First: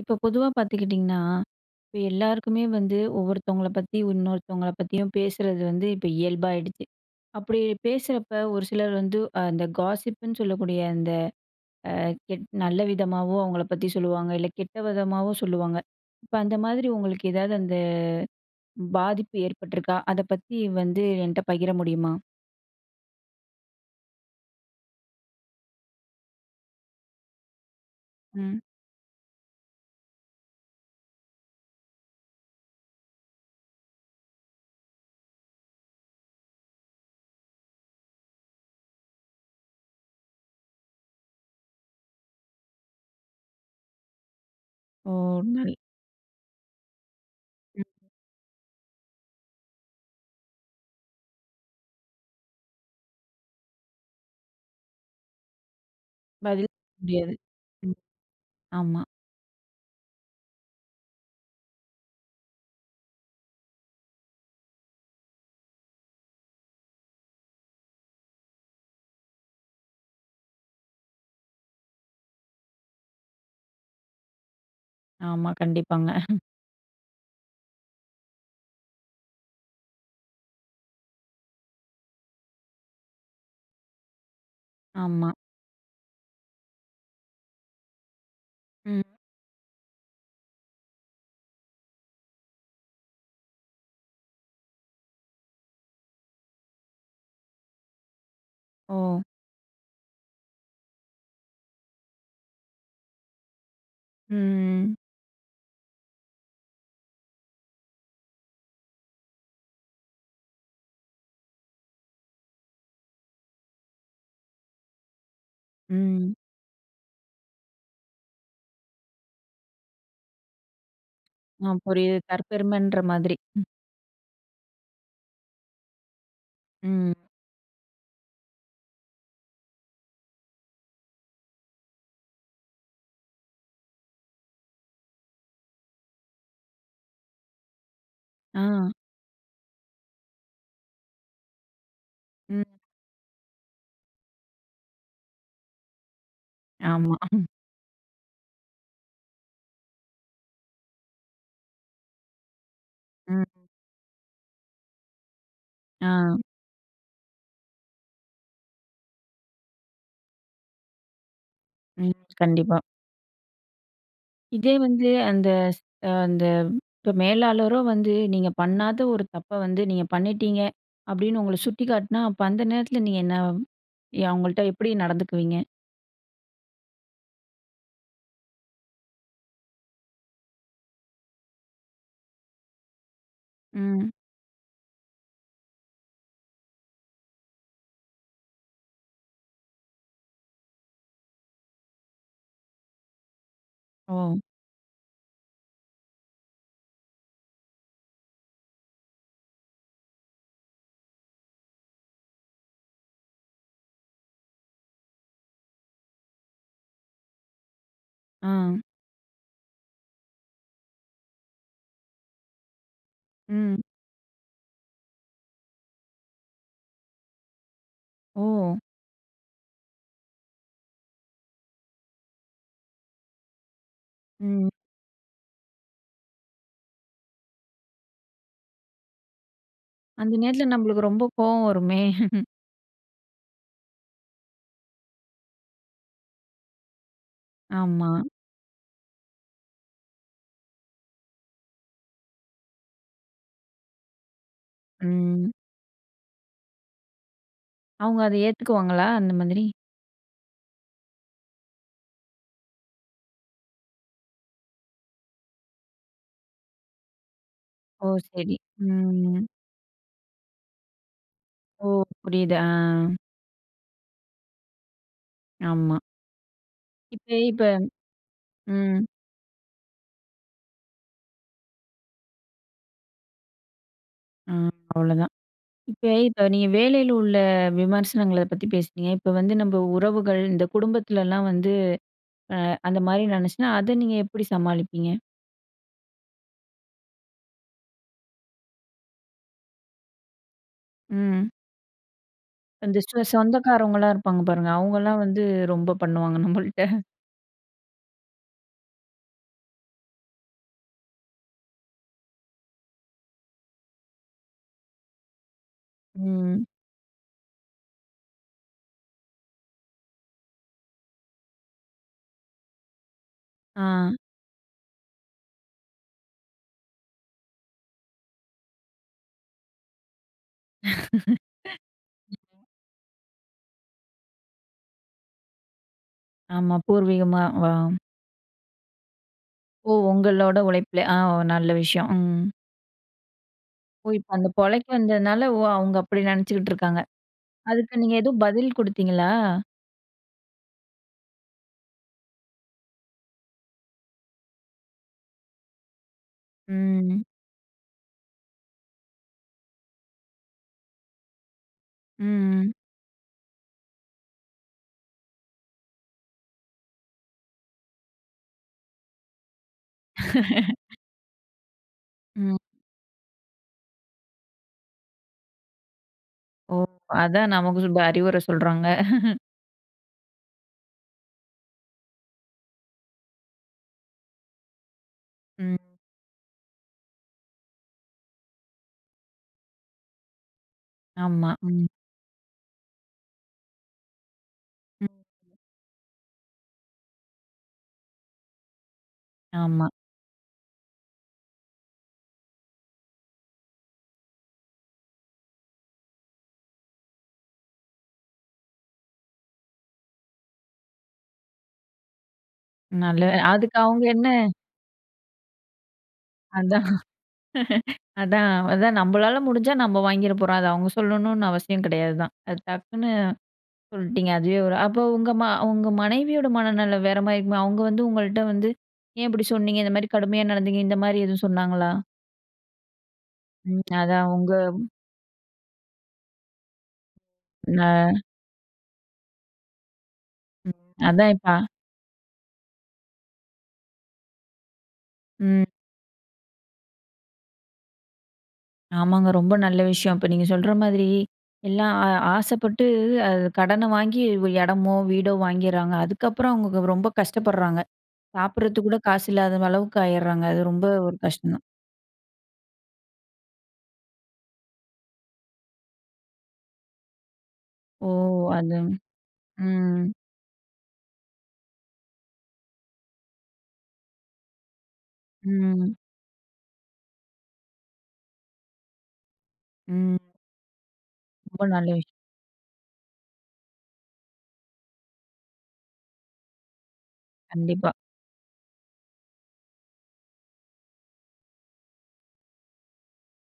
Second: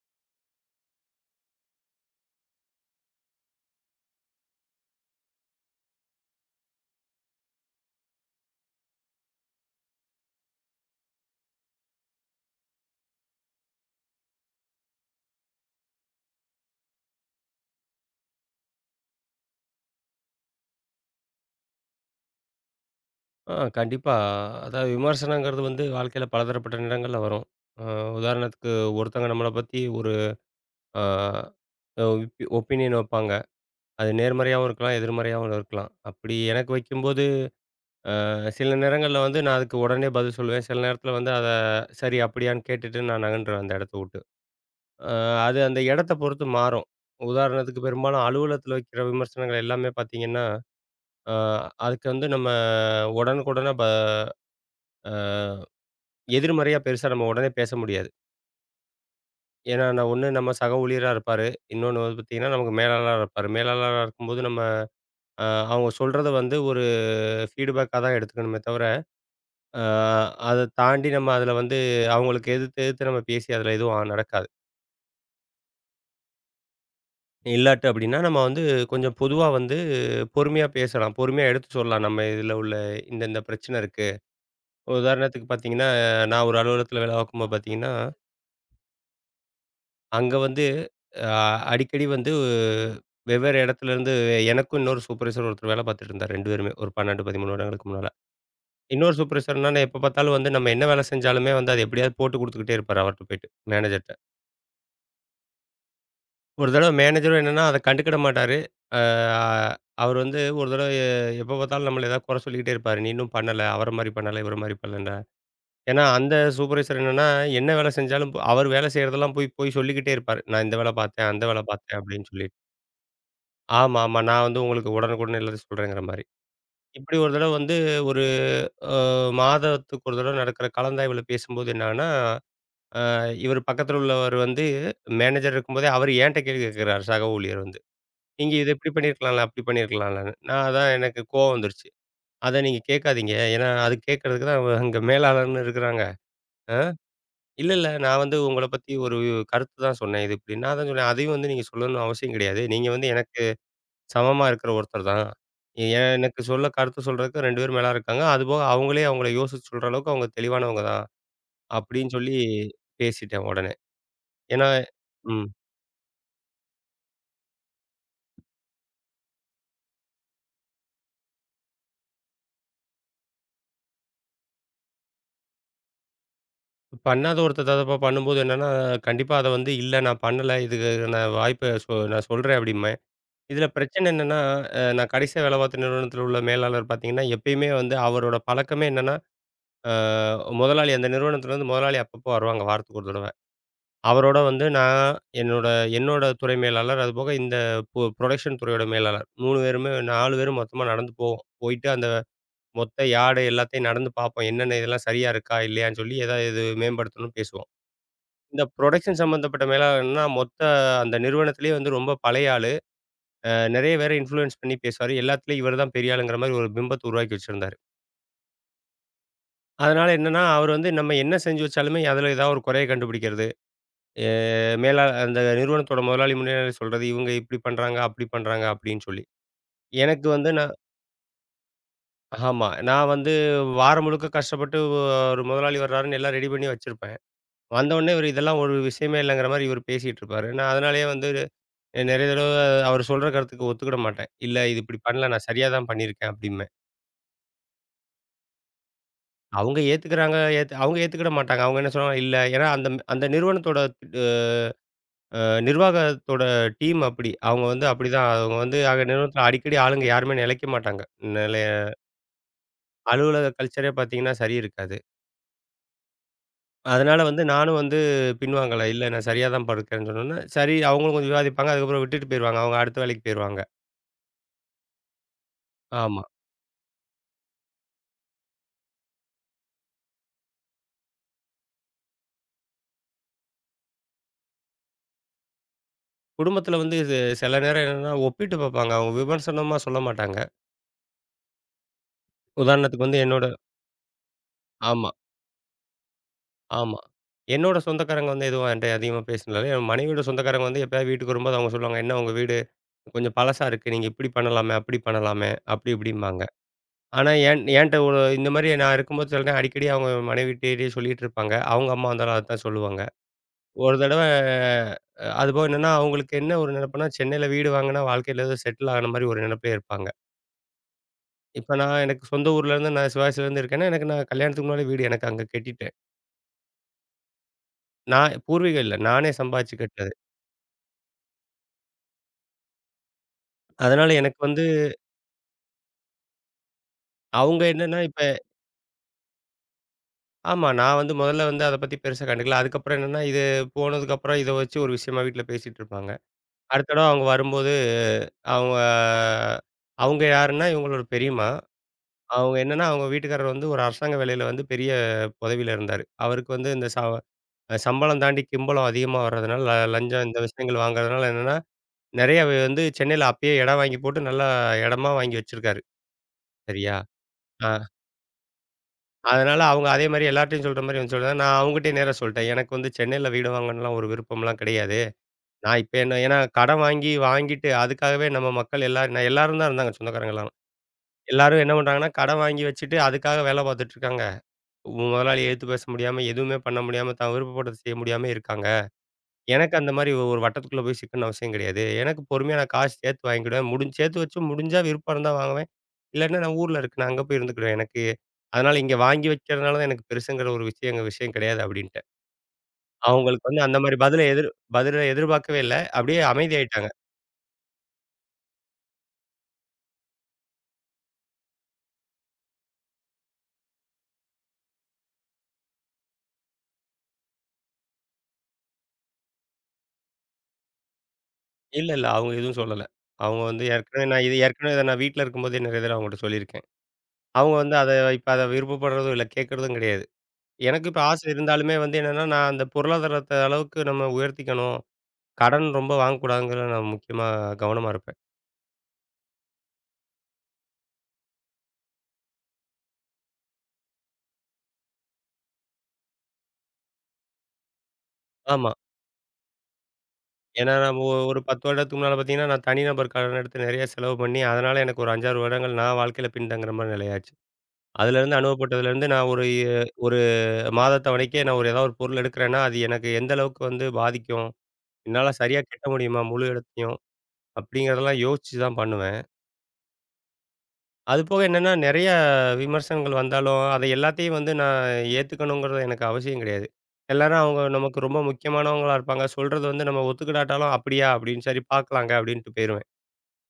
இப்ப பொதுவா பார்த்துக்கிட்டிங்கன்னா, இப்ப எல்லாருக்குமே வந்து ஒவ்வொருத்தவங்கள பத்தி, இன்னொருத்தவங்கள பத்தியும் பேசுறது வந்து இப்ப இயல்பாயிடுச்சு. அப்படி பேசுறப்ப ஒரு சிலர் வந்து அந்த காசிப்புன்னு சொல்லக்கூடிய அந்த நல்ல விதமாவும் அவங்கள பத்தி சொல்லுவாங்க. இல்ல கெட்ட விதமாவும் சொல்லுவாங்க. இப்ப அந்த மாதிரி உங்களுக்கு ஏதாவது அந்த பாதிப்பு ஏற்பட்டிருக்கா? அத பத்தி வந்து என்ட்ட பகிர முடியுமா? ஆ கண்டிப்பா. அதாவது விமர்சனங்கிறது வந்து வாழ்க்கையில பலதரப்பட்ட நிறங்கள்ல வரும். அ ம். உதாரணத்துக்கு ஒருத்தவங்க நம்மள பத்தி ஒரு அ அ ஒப்பி ஒப்பீனியன் வைப்பாங்க. அது நேர்மறையாவும் இருக்கலாம், எதிர்மறையாவும் இருக்கலாம். அப்படி எனக்கு வைக்கும்போது சில நேரங்கள்ல வந்து நான் அதுக்கு உடனே பதில் சொல்லுவேன். சில நேரத்தில வந்து அத சரி அப்படியான்னு கேட்டுட்டு நான் நகன்றுவேன் அந்த இடத்த விட்டு. ஓ! அ அது நல் அந்த இடத்த பொறுத்து மாறும். உதாரணத்துக்கு ம். பெரும்பாலும் அலுவலகத்தில வைக்கிற விமர்சனங்கள் எல்லாமே பார்த்தீங்கன்னா, அ அதுக்கு வந்து நம்ம உடனுக்குடனே ப அ பதில் எதிர்மறையா சொல்ல பெருசா நம்ம முடியாது. உடனே பேச ம். முடியாது. ஆமா, ஏன்னா, நான் ஒண்ணு நம்ம சக ஊழியரா இருப்பாரு. இன்னொன்னு வந்து பார்த்தீங்கன்னா, நமக்கு மேலாளரா இருப்பாரு. மேலாளரா இருக்கும்போது நம்ம அ அவங்க சொல்றத வந்து ஒரு ஃபீட்பேக்கா தான் எடுத்துக்கணுமே தவிர, அ அத தாண்டி நம்ம அதில வந்து அவங்களுக்கு எதிர்த்து எதிர்த்து நம்ம பேசி அதில எதுவும் நடக்காது. ஆமா. கண்டிப்பாங்க. இல்லாட்டி அப்படின்னா, நம்ம வந்து கொஞ்சம் பொதுவா வந்து பொறுமையா பேசலாம். பொறுமையா எடுத்து சொல்லலாம். நம்ம இதில உள்ள இந்த இந்த பிரச்சனை இருக்கு. ஆமா. உதாரணத்துக்கு பார்த்தீங்கன்னா, நான் ஒரு அலுவலகத்தில வேலை பார்க்கும்போது பார்த்தீங்கன்னா ம். அங்க வந்து அ அடிக்கடி வந்து வெவ்வேறு இடத்துலருந்து எனக்கும் இன்னொரு சூப்பர்வைசர் ஒருத்தர் வேலை பார்த்துட்டு இருந்தார் 2 பேருமே. ஒரு 12, 13 வருடங்களுக்கு முன்னால. ஓ! இன்னொரு சூப்பர்வைசர்னால எப்ப பார்த்தாலும் வந்து நம்ம என்ன வேலை செஞ்சாலுமே வந்து அத எப்படியாவது போட்டு குடுத்துக்கிட்டே இருப்பாரு அவர்ட்ட போயிட்டு, மேனேஜர்ட்ட. ம். ஒரு தடவ மேனேஜரும் என்னன்னா அத கண்டுக்கிட மாட்டாரு. அ அவர் வந்து ஒரு தடவ எப்ப பார்த்தாலும் நம்மள ஏதாவது குறை சொல்லிக்கிட்டே இருப்பாரு. "நீ இன்னும் பண்ணல. அவர மாரி பண்ணல. இவர மாரி பண்ணல." ஏன்னா அந்த ம். சூப்பர்வைசர் என்னன்னா, என்ன வேலை செஞ்சாலும் அவர் வேலை செய்றதெல்லாம் போய் போய் சொல்லிக்கிட்டே இருப்பாரு. "நான் இந்த வேலை பார்த்தேன், அந்த வேலை ஆ, பார்த்தேன்" புரியுது. அப்படின்னு சொல்லி. தற்பெருமைன்ற மாதிரி. ம். ஆமா, ஆமா. நான் வந்து உங்களுக்கு உடனுக்குடன் எல்லாத்தையும் சொல்றேங்கிற மாரி. ம். இப்படி ஒரு தடவ வந்து ஒரு அ மாதத்துக்கு ஒரு தடவ நடக்கிற கலந்தாய்வுல பேசும்போது என்னான்னா, அ இவரு பக்கத்துல உள்ளவர் வந்து மேனேஜர் இருக்கும்போதே அவரு என்ட்ட கேள்வி கேட்கிறாரு சக ஊழியர் வந்து. "நீங்க ஆ. இத இப்படி பண்ணியிருக்கலாம்ல, அப்படி பண்ணியிருக்கலாம்லன்னு." நான் அதான் எனக்கு கோவம் வந்துருச்சு. "அத ம். நீங்க கேட்காதீங்க. ஏன்னா அது கேட்கறதுக்கு தான் அவங்க அங்க மேலாளர்ன்னு இருக்கிறாங்க." "ஆ ஆமா. இல்ல, இல்ல. நான் வந்து உங்கள பத்தி ஒரு கருத்து தான் சொன்னேன். இது இப்படி." நான் அதான் சொன்னேன். "அதையும் வந்து நீங்க சொல்லணும்னு அவசியம் கிடையாது. நீங்க வந்து எனக்கு" ம். சமமா இருக்கிற ஒருத்தர் தான். எ ஆ. எனக்கு சொல்ல கருத்து சொல்றதுக்கு 2 பேர் மேலா இருக்காங்க. அதுபோக அவங்களே அவங்கள யோசிச்சு சொல்ற அளவுக்கு அவங்க தெளிவானவங்க தான். அப்படின்னு ம். சொல்லி கண்டிப்பா. பேசிட்டேன் உடனே. ஏன்னா இதே வந்து ம். அந்த ஸ் அ அந்த இப்ப மேலாளரோ வந்து நீங்க பண்ணாத ஒரு தப்ப வந்து நீங்க பண்ணிட்டீங்க அப்படின்னு உங்கள சுட்டிக்காட்டுனா, அப்ப அந்த நேரத்துல நீங்க என்ன அவங்கள்ட்ட எப்படி நடந்துக்குவீங்க? பண்ணாத ஒருத்தர் தப்பா பண்ணும்போது என்னன்னா, கண்டிப்பா அத வந்து இல்ல நான் பண்ணல. இதுக்கு நான் வாய்ப்ப சொ நான் சொல்றேன் அப்படிம்பேன். இதுல பிரச்சனை ம். என்னன்னா, நான் கடைசியா வேலை பார்த்த நிறுவனத்தில உள்ள மேலாளர் பார்த்தீங்கன்னா, எப்பயுமே வந்து அவரோட பழக்கமே என்னன்னா, அ முதலாளி அந்த நிறுவனத்தில இருந்து முதலாளி அப்பப்போ வருவாங்க வாரத்துக்கு ஒரு தடவ. ஓ! அவரோட வந்து நான், என்னோட என்னோட துறை மேலாளர், அதுபோக இந்த புரொடக்ஷன் துறையோட மேலாளர். 3 பேருமே 4 பேரும் மொத்தமா நடந்து போவோம். போயிட்டு அந்த மொத்த யார்டு எல்லாத்தையும் நடந்து பார்ப்போம். என்னென்ன இதெல்லாம் சரியா இருக்கா? இல்லையான்னு சொல்லி ஏதாவது இது மேம்படுத்தணும்னு பேசுவோம். ஆ. இந்த புரொடக்ஷன் சம்மந்தப்பட்ட மேலாளர்னா மொத்த அந்த நிறுவனத்திலேயே வந்து ரொம்ப பழைய ஆளு. அ ம். நெறைய பேர இன்ஃப்ளூயன்ஸ் பண்ணி பேசுவாரு. எல்லாத்துலயும் இவர் தான் பெரிய ஆளுங்கிற மாரி ஒரு பிம்பத்த உருவாக்கி வச்சிருந்தாரு. ஓ! அதனால என்னன்னா, அவர் வந்து நம்ம என்ன செஞ்சு வச்சாலுமே அதில ஏதாவது ஒரு குறைய கண்டுபிடிக்கிறது. எ ம். மேலா அந்த நிறுவனத்தோட முதலாளி முன்னாடி சொல்றது, இவங்க இப்படி பண்றாங்க, அப்படி பண்றாங்க அப்படின்னு சொல்லி. எனக்கு அந்த வந்து நேரத்துல நான் நம்மளுக்கு ரொம்ப கோவம் வருமே! ஆமா. நான் வந்து வாரம் முழுக்க கஷ்டப்பட்டு ஒரு முதலாளி வர்றாருன்னு எல்லாம் ரெடி பண்ணி வச்சிருப்பேன். ஆமா. வந்தவுடனே இவரு இதெல்லாம் ஒரு விஷயமே இல்லைங்கிற மாரி இவரு பேசிட்டு இருப்பாரு. நான் அதனாலேயே வந்து நெறைய தடவ அவரு சொல்ற கருத்துக்கு ஒத்துக்கிட மாட்டேன். இல்ல இது இப்படி பண்ணல, நான் ம். சரியா தான் பண்ணியிருக்கேன் அப்படிம்பேன். அவங்க அத ஏத்துக்குவாங்களா? அந்த மாதிரி? அவங்க ஏத்துக்கிறாங்க, அவங்க ஏத்துக்கிட மாட்டாங்க. அவங்க என்ன சொல்லுவாங்க, இல்ல ஏன்னா அந்த அந்த நிறுவனத்தோட அ அ நிர்வாகத்தோட டீம் அப்படி. அவங்க வந்து ஓ! அப்படிதான். அவங்க சரி. வந்து ஆக ம். நிறுவனத்தில அடிக்கடி ஆளுங்க யாருமே நிலைக்க மாட்டாங்க. நிலைய ஓ! புரியுது. ஆ. அலுவலக கல்ச்சரே பார்த்தீங்கன்னா சரி இருக்காது. ஆமா. அதனால இப்ப வந்து இப்ப நானும் வந்து பின்வாங்கல. இல்ல ம். நான் சரியா தான் படுக்கிறேன்னு சொன்னோனே, சரி அவங்களும் கொஞ்சம் விவாதிப்பாங்க. அதுக்கப்புறம் விட்டுட்டு போயிருவாங்க. அவங்க அடுத்த வேலைக்கு போயிருவாங்க. ஆ அவ்வளோதான். இப்ப ஆமா. இப்ப நீங்க வேலையில உள்ள விமர்சனங்கள பத்தி பேசுனீங்க. இப்ப வந்து நம்ம உறவுகள், இந்த குடும்பத்துலலாம் வந்து அந்த மாரி நடந்துச்சுன்னா, அத நீங்க எப்படி சமாளிப்பீங்க? குடும்பத்தில வந்து இது சில நேரம் என்னன்னா ஒப்பிட்டு பார்ப்பாங்க. அவங்க விமர்சனமா சொல்ல மாட்டாங்க. ம். இந்த உதாரணத்துக்கு வந்து என்னோட சொந்தக்காரவங்கலாம் இருப்பாங்க பாருங்க. ஆமா, அவங்கலாம் வந்து ரொம்ப பண்ணுவாங்க நம்மள்ட்ட. ஆமா. என்னோட சொந்தக்காரங்க வந்து எதுவும் என்ட்ட அதிகமா பேசினதில்ல. என் மனைவியோட சொந்தக்காரங்க வந்து எப்பயாவது வீட்டுக்கு வரும்போது அவங்க சொல்லுவாங்க, "என்ன உங்க வீடு கொஞ்சம் பழசா இருக்கு. நீங்க இப்படி பண்ணலாமே, அப்படி பண்ணலாமே, அப்படி இப்படிம்பாங்க." ம். ஆனா என்ட்ட ஒரு இந்த மாரி நான் இருக்கும்போது சில நேரம் அடிக்கடி அவங்க மனைவிட்டயே சொல்லிட்டு இருப்பாங்க. அவங்க அம்மா வந்தாலும் அதத்தான் சொல்லுவாங்க. ஆ. ஒரு தடவ அதுபோக என்னன்னா, அவங்களுக்கு என்ன ஒரு நெனப்புன்னா, சென்னையில வீடு வாங்குனா வாழ்க்கையில ஏதோ செட்டில் ஆன மாரி ஒரு நெனப்பிலே இருப்பாங்க. இப்ப நான் எனக்கு சொந்த ஊர்லேருந்து நான் சிவாசிலேருந்து இருக்கேன்னா, எனக்கு நான் கல்யாணத்துக்கு முன்னாலே வீடு எனக்கு அங்க கட்டிட்டேன். ஆமா. பூர்வீகமா வா நான் பூர்வீகம் இல்ல. நானே சம்பாதிச்சு ஓ! கட்டினது. உங்களோட உழைப்புல. ஆ, நல்ல விஷயம். ம். ஓ! அதனால இப்ப எனக்கு அந்த வந்து பொழைக்க வந்ததுனால, ஓ! அவங்க அப்படி நெனச்சுக்கிட்டு இருக்காங்க. அவங்க என்னன்னா அதுக்கு நீங்க எதுவும் பதில் குடுத்தீங்களா? ஆமா. நான் வந்து முதல்ல வந்து அத பத்தி பெருசா கண்டுக்கல. அதுக்கப்புறம் என்னன்னா, இது போனதுக்கப்புறம் இத வச்சு ஒரு விஷயமா வீட்ல பேசிட்டு இருப்பாங்க. அடுத்த தடவ ம். அவங்க வரும்போது, அவங்க அவங்க யாருன்னா, இவங்களோட பெரியம்மா. அவங்க ம். என்னன்னா, அவங்க வீட்டுக்காரர் வந்து ஒரு அரசாங்க வேலையில வந்து பெரிய பதவியில இருந்தாரு. அவருக்கு வந்து இந்த சம்பளம் தாண்டி கிம்பளம் அதிகமா வர்றதுனால, லஞ்சம் இந்த விஷயங்கள் வாங்குறதுனால என்னன்னா, நெறைய ம். வந்து சென்னையில அப்பயே இடம் வாங்கி போட்டு நல்லா இடமா வாங்கி வச்சிருக்காரு. ஓ! சரியா? அதான் ஆ. நமக்கு அறிவுரை சொல்றாங்க. அதனால அவங்க அதே மாரி எல்லார்ட்டயும் சொல்ற மாரி வந்து சொல்றேன். நான் அவங்ககிட்டயே நேரா சொல்ட்டேன். எனக்கு வந்து சென்னையில வீடு வாங்கணும்லாம் ஒரு விருப்பம்லாம் கிடையாது. நான் ம். இப்ப என்ன ஏன்னா கடன் வாங்கி வாங்கிட்டு அதுக்காகவே நம்ம மக்கள் எல்லாரும் நான் எல்லாரும் தான் இருந்தாங்க சொந்தக்காரங்க எல்லாரும். ஆமா. எல்லாரும் என்ன ம். பண்றாங்கன்னா, கடன் வாங்கி வச்சுட்டு அதுக்காக வேலை பார்த்துட்டு இருக்காங்க. ம். முதலாளிய எதிர்த்து பேச முடியாம, எதுவுமே பண்ண முடியாம, தான் விருப்பப்பட்டத செய்ய முடியாம இருக்காங்க. எனக்கு ஆமா. அந்த மாரி ஒரு வட்டத்துக்குள்ள போய் சிக்கணும்னு அவசியம் கிடையாது. எனக்கு பொறுமையா நான் காசு சேர்த்து வாங்கிக்கிடுவேன். முடிஞ் சேர்த்து வச்சு முடிஞ்சா விருப்பம் இருந்தா வாங்குவேன். இல்லன்னா நான் ஊர்ல இருக்கு. நான் அங்க போய் இருந்துக்குருவேன். எனக்கு அதனால இங்க வாங்கி வைக்கிறதுனால தான் எனக்கு பெருசுங்கிற ஒரு விஷயம் எங்க விஷயம் கிடையாது அப்டின்ட்டேன். நல்ல அவங்களுக்கு வந்து அதுக்கு அந்த மாரி அவங்க என்ன பதில எதிர்பார்க்கவே இல்ல. அப்டியே அமைதியாயிட்டாங்க. அதான் அதான் அதான் நம்மளால முடிஞ்சா நம்ம வாங்கிற போறோம். அது அவங்க சொல்லணும்னு அவசியம் கிடையாது தான். அது டக்குன்னு சொல்லிட்டீங்க. அதுவே ஒரு அப்போ உங்க உங்க மனைவியோட மனநலம் வேற மாரி இருக்குமா? அவங்க வந்து உங்கள்ட்ட வந்து ஏன் இப்படி சொன்னீங்க? இந்த மாரி கடுமையா நடந்தீங்க. இந்த மாரி எதுவும் இல்ல, சொன்னாங்களா? இல்ல அவங்க எதுவும் சொல்லல. அவங்க வந்து ம். ஏற்கனவே நான் அதான் இது உங்க ஏற்கனவே இத நான் வீட்ல இருக்கும்போதே நெறைய தடவ அவங்கட்ட சொல்லியிருக்கேன். அவங்க வந்து அத ந இப்ப அத விருப்பப்படுறதும் இல்ல, கேட்கறதும் கிடையாது. எனக்கு இப்ப ஆசை அதான் இப்ப இருந்தாலுமே வந்து என்னன்னா, நான் அந்த பொருளாதாரத்த அளவுக்கு நம்ம உயர்த்திக்கணும். ம். கடன் ரொம்ப வாங்கக்கூடாதுங்கிறதுல நான் முக்கியமா கவனமா இருப்பேன். ஆமாங்க. ரொம்ப நல்ல விஷயம். இப்ப நீங்க சொல்ற மாதிரி, எல்லாம் ஆ ஆசைப்பட்டு அது கடன வாங்கி ஒரு இடமோ, வீடோ வாங்கிர்றாங்க. அதுக்கப்புறம் அவங்க ரொம்ப கஷ்டப்படுறாங்க. ஆமா. சாப்பிடறதுக்கு கூட காசு இல்லாத அளவுக்கு ஆயிர்றாங்க. அது ஏன்னா ரொம்ப நம்ம ஒரு ஒரு கஷ்டம் 10 தான். வருடத்துக்கு முன்னால பார்த்தீங்கன்னா, நான் தனிநபர் கடன் எடுத்து நிறைய செலவு பண்ணி, அதனால எனக்கு ஒரு 5, 6 வருடங்கள் நான் வாழ்க்கையில பின்தங்குற மாரி நிலையாச்சு. ஓ! அதுலேருந்து அது அனுபவப்பட்டதுலேருந்து நான் ஒரு எ ம், ஒரு மாதத் தவணைக்கே நான் ஒரு ஏதாவது ஒரு பொருள் எடுக்கிறேன்னா, அது எனக்கு எந்த அளவுக்கு வந்து பாதிக்கும்? என்னால சரியா கட்ட ம், முடியுமா? முழு இடத்தையும் அப்படிங்கிறதெல்லாம் யோசிச்சு தான் பண்ணுவேன். ம். அதுபோக ரொம்ப என்னன்னா, நல்ல நிறைய விஷயம். விமர்சனங்கள் வந்தாலும், அதை எல்லாத்தையும் வந்து நான் ஏத்துக்கணுங்கிறது எனக்கு அவசியம் கிடையாது. எல்லாரும் அவங்க கண்டிப்பா. நமக்கு ரொம்ப முக்கியமானவங்களா இருப்பாங்க. சொல்றது வந்து நம்ம ஒத்துக்கிடாட்டாலும், "அப்படியா?" அப்படின்னு "சரி பார்க்கலாங்க" அப்படின்ட்டு போயிருவேன்.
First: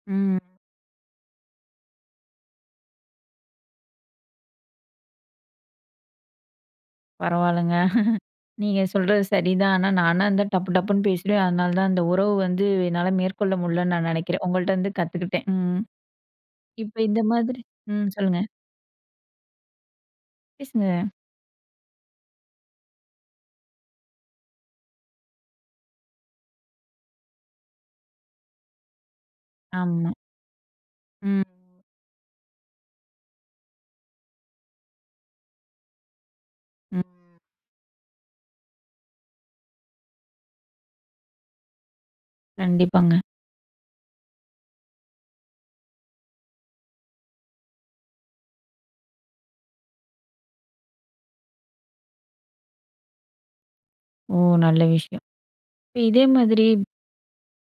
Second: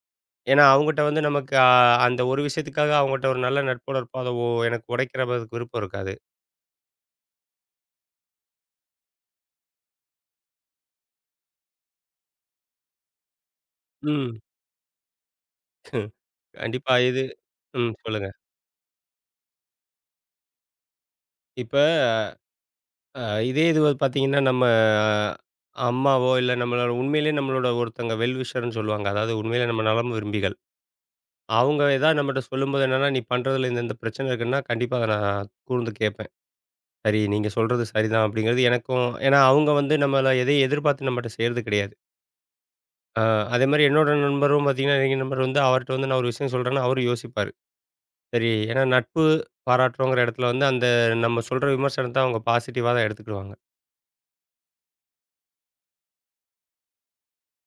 ம். ஏன்னா, அவங்கட்ட வந்து நமக்கு அந்த ஒரு விஷயத்துக்காக அவங்கட்ட ஒரு நல்ல நட்போட இருப்போம். அத எனக்கு உடைக்கிறதுக்கு விருப்பம் இருக்காது. பரவால்லங்க. நீங்க சொல்றது சரிதான். ஆனா, நானா இருந்தா டப்பு டப்புன்னு பேசிடுவேன். அதனால தான் அந்த உறவு வந்து என்னால மேற்கொள்ள முடியலன்னு நான் ம். நெனைக்கிறேன். உங்கள்ட்ட இருந்து கத்துக்கிட்டேன். ம். கண்டிப்பா இப்ப இந்த இது மாதிரி ம் ம். சொல்லுங்க. சொல்லுங்க. பேசுங்க. இப்ப அ இதே இது வந்து பார்த்தீங்கன்னா, நம்ம அஹ், அம்மாவோ, இல்ல நம்மளோட உண்மையிலேயே நம்மளோட ஒருத்தவங்க விஷர்ன்னு சொல்லுவாங்க. அதாவது உண்மையிலே நம்ம ஆமா. நலம் விரும்பிகள். ம். அவங்க ஏதாவது நம்மட்ட சொல்லும்போது என்னன்னா, "நீ பண்றதுல இந்த இந்த பிரச்சனை இருக்குன்னா" கண்டிப்பா அத நான் கூர்ந்து கேட்பேன். ம். சரி, நீங்க சொல்றது சரிதான் அப்படிங்கிறது எனக்கும் ஏன்னா அவங்க வந்து நம்மள எதையும் எதிர்பார்த்து நம்மட்ட செய்றது கிடையாது. கண்டிப்பாங்க. ஆ, அதே மாரி என்னோட நண்பரும் பார்த்தீங்கன்னா, எங்க நண்பர் வந்து அவர்ட்ட வந்து நான் ஒரு விஷயம் சொல்றேன்னா, அவரும் யோசிப்பாரு. சரி ஏன்னா நட்பு பாராட்டுறோங்கிற இடத்துல வந்து அந்த நம்ம சொல்ற விமர்சனத்த அவங்க பாசிட்டிவா தான் எடுத்துக்கிடுவாங்க. ஓ! நல்ல விஷயம். இப்ப இதே மாதிரி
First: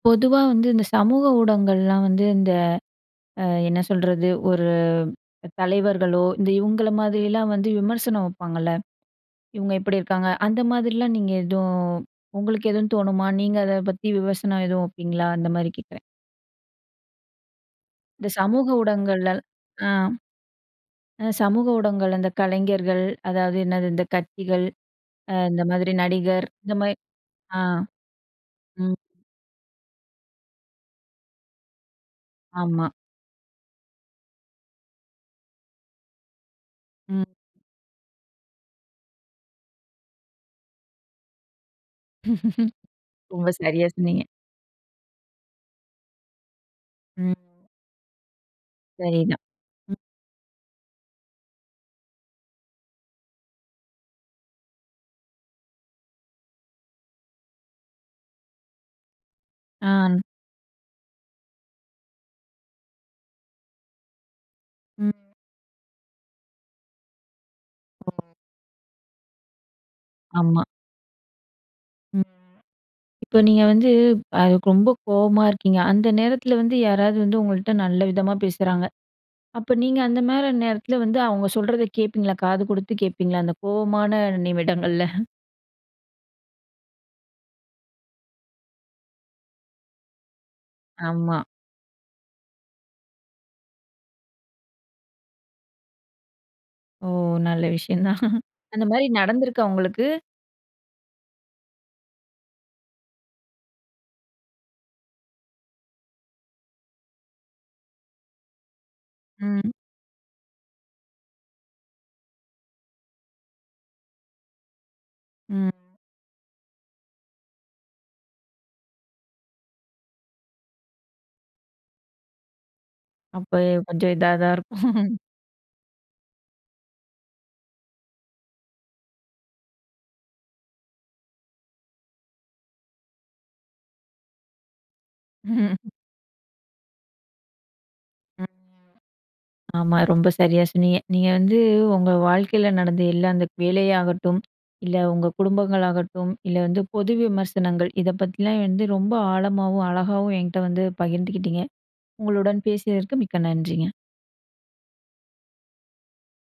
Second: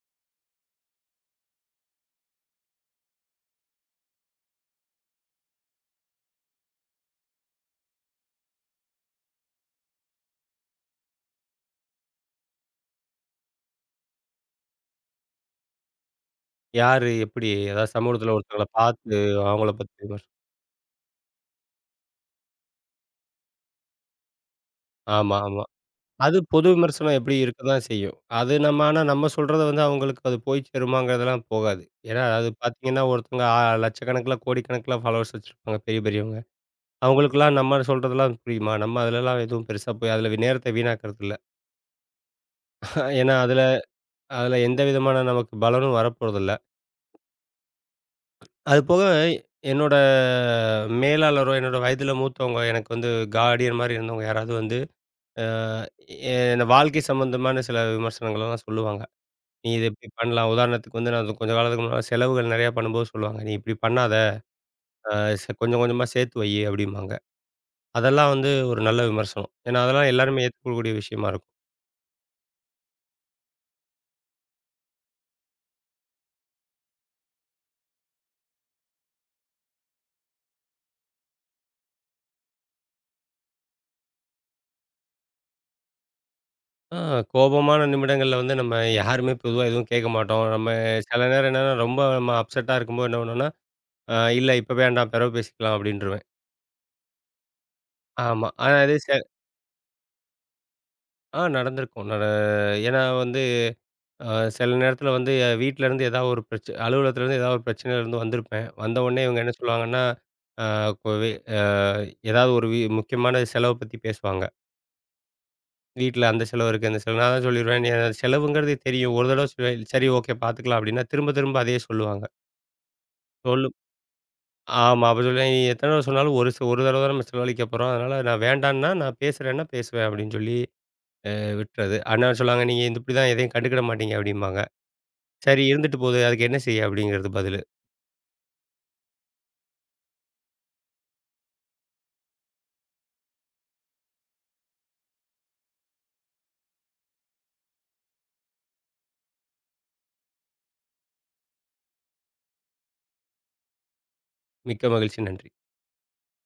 பொதுவா வந்து இந்த சமூக ஊடகங்கள்லாம் வந்து இந்த என்ன சொல்றது? ஒரு தலைவர்களோ, இந்த இவங்கள மாதிரிலாம் வந்து விமர்சனம் வைப்பாங்கல்ல. இவங்க இப்படி இருக்காங்க. அந்த மாதிரிலாம் நீங்க எதுவும் உங்களுக்கு எதுவும் தோணுமா? நீங்க அத பத்தி விமர்சனம் எதுவும் வைப்பீங்களா? அந்த மாரி கேட்கிறேன். யாரு எப்படி அதாவது இந்த சமூகத்துல ஒருத்தங்கள சமூக பார்த்து ஊடகங்கள்ல அவங்கள ஆ பத்தி விமர்சனம் சமூக ஊடகங்கள் அந்த கலைஞர்கள், அதாவது என்னது இந்த கட்சிகள், ஆமா, இந்த ஆமா. மாதிரி அது நடிகர் பொது இந்த மாரி விமர்சனம் எப்படி ஆ. இருக்க தான் செய்யும். அது நம்ம ம். ஆனா நம்ம சொல்றத வந்து அவங்களுக்கு அது போய் சேருமாங்கிறதெல்லாம் போகாது. ஏன்னா அது ஆமா. பார்த்தீங்கன்னா, ஒருத்தவங்க ஆ லட்சக்கணக்கில, கோடிக்கணக்கில ஃபாலோவர்ஸ் வச்சிருப்பாங்க பெரிய பெரியவங்க. ம். அவங்களுக்கெல்லாம் நம்ம சொல்றதெல்லாம் புரியுமா? நம்ம அதுலலாம் எதுவும் பெருசா போய் அதுல நேரத்த வீணாக்குறதில்ல. ஏன்னா, ரொம்ப அதுல சரியா சொன்னீங்க. அதுல எந்த விதமான நமக்கு பலனும் வரப்போறதில்ல. ம். அதுபோக சரிதான். என்னோட ம். மேலாளரோ, என்னோட வயதில மூத்தவங்க எனக்கு வந்து கார்டியன் மாரி இருந்தவங்க யாராவது வந்து, அ என் வாழ்க்கை சம்மந்தமான சில விமர்சனங்கள்லாம் சொல்லுவாங்க. "நீ இத ஆ. இப்படி பண்ணலாம்." உதாரணத்துக்கு வந்து நான் கொஞ்ச காலத்துக்கு முன்னால செலவுகள் நெறையா பண்ணும்போது சொல்லுவாங்க, "நீ இப்படி பண்ணாத. ம். அ ச கொஞ்சம் கொஞ்சமா சேர்த்து வை" அப்படிம்பாங்க. அதெல்லாம் வந்து ஒரு நல்ல விமர்சனம். ஏன்னா, அதெல்லாம் எல்லாருமே ஆமா. ஏத்துக்கக்கூடிய விஷயமா இருக்கும். ம். இப்போ நீங்க வந்து அது ரொம்ப கோவமா இருக்கீங்க. அந்த நேரத்துல வந்து யாராவது வந்து உங்கள்ட்ட நல்ல விதமா பேசுறாங்க. அப்ப நீங்க அந்த மாரி நேரத்துல வந்து அவங்க சொல்றத கேட்பீங்களா? காது கொடுத்து கேட்பீங்களா? அந்த கோவமான நிமிடங்கள்ல? ஆ கோபமான நிமிடங்கள்ல வந்து நம்ம யாருமே பொதுவா எதுவும் கேட்க மாட்டோம். நம்ம சில ஆமா. நேரம் என்னன்னா, ரொம்ப நம்ம அப்செட்டா இருக்கும்போது என்ன பண்ணுவோம்னா, இல்ல இப்ப வேண்டாம். பிறவு பேசிக்கலாம்" அப்படின்ருவேன். ஓ! நல்ல விஷயம் தான். ஆமா. ஆனா அந்த அதே மாரி நடந்திருக்கா உங்களுக்கு? ஆ நடந்திருக்கும். ஏன்னா வந்து அ சில நேரத்தில வந்து வீட்லருந்து ஏதாவது ஒரு அலுவலகத்திலருந்து ஏதாவது ஒரு பிரச்சனையிலருந்து வந்திருப்பேன். வந்தவுடனே இவங்க என்ன ம். சொல்லுவாங்கன்னா, அ கொ வே அ ஏதாவது ஒரு முக்கியமான செலவ பத்தி பேசுவாங்க. ம். வீட்ல அந்த செலவு இருக்கு, இந்த செலவு நான் தான் சொல்லிருவேன். "நீ அந்த செலவுங்கிறது தெரியும். ஒரு தடவ சொல் சரி ஓகே பார்த்துக்கலாம்" அப்படின்னா திரும்ப திரும்ப அதையே சொல்லுவாங்க. அப்ப சொல் கொஞ்சம் இதா தான் ஆமா. இருக்கும். அப்ப சொல்லி நீ எத்தன தடவ சொன்னாலும் ஒரு ஒரு தடவ தான் நம்ம செலவழிக்க போறோம். அதனால நான் வேண்டான்னா, நான் பேசுறேன்னா பேசுவேன் அப்டின்னு சொல்லி அ விட்டுறது. அண்ணா சொன்னாங்க, "நீங்க இந்த இப்டி தான் எதையும் கண்டுக்கிட மாட்டீங்க" அப்டிம்பாங்க. சரி ம். இருந்துட்டு போகுது. அதுக்கு என்ன செய்ய? அப்டிங்கிறது பதிலு. ம். ஆமா. ரொம்ப சரியா சொன்னீங்க. நீங்க வந்து உங்க வாழ்க்கையில நடந்த எல்லா அந்த வேலையாகட்டும், இல்ல உங்க குடும்பங்களாகட்டும், இல்ல வந்து பொது விமர்சனங்கள் இத பத்திலாம் வந்து ரொம்ப ஆழமாவும், அழகாவும் என்கிட்ட வந்து பகிர்ந்துக்கிட்டீங்க. உங்களுடன் பேசியதற்கு மிக்க நன்றிங்க. மிக்க மகிழ்ச்சி. நன்றி.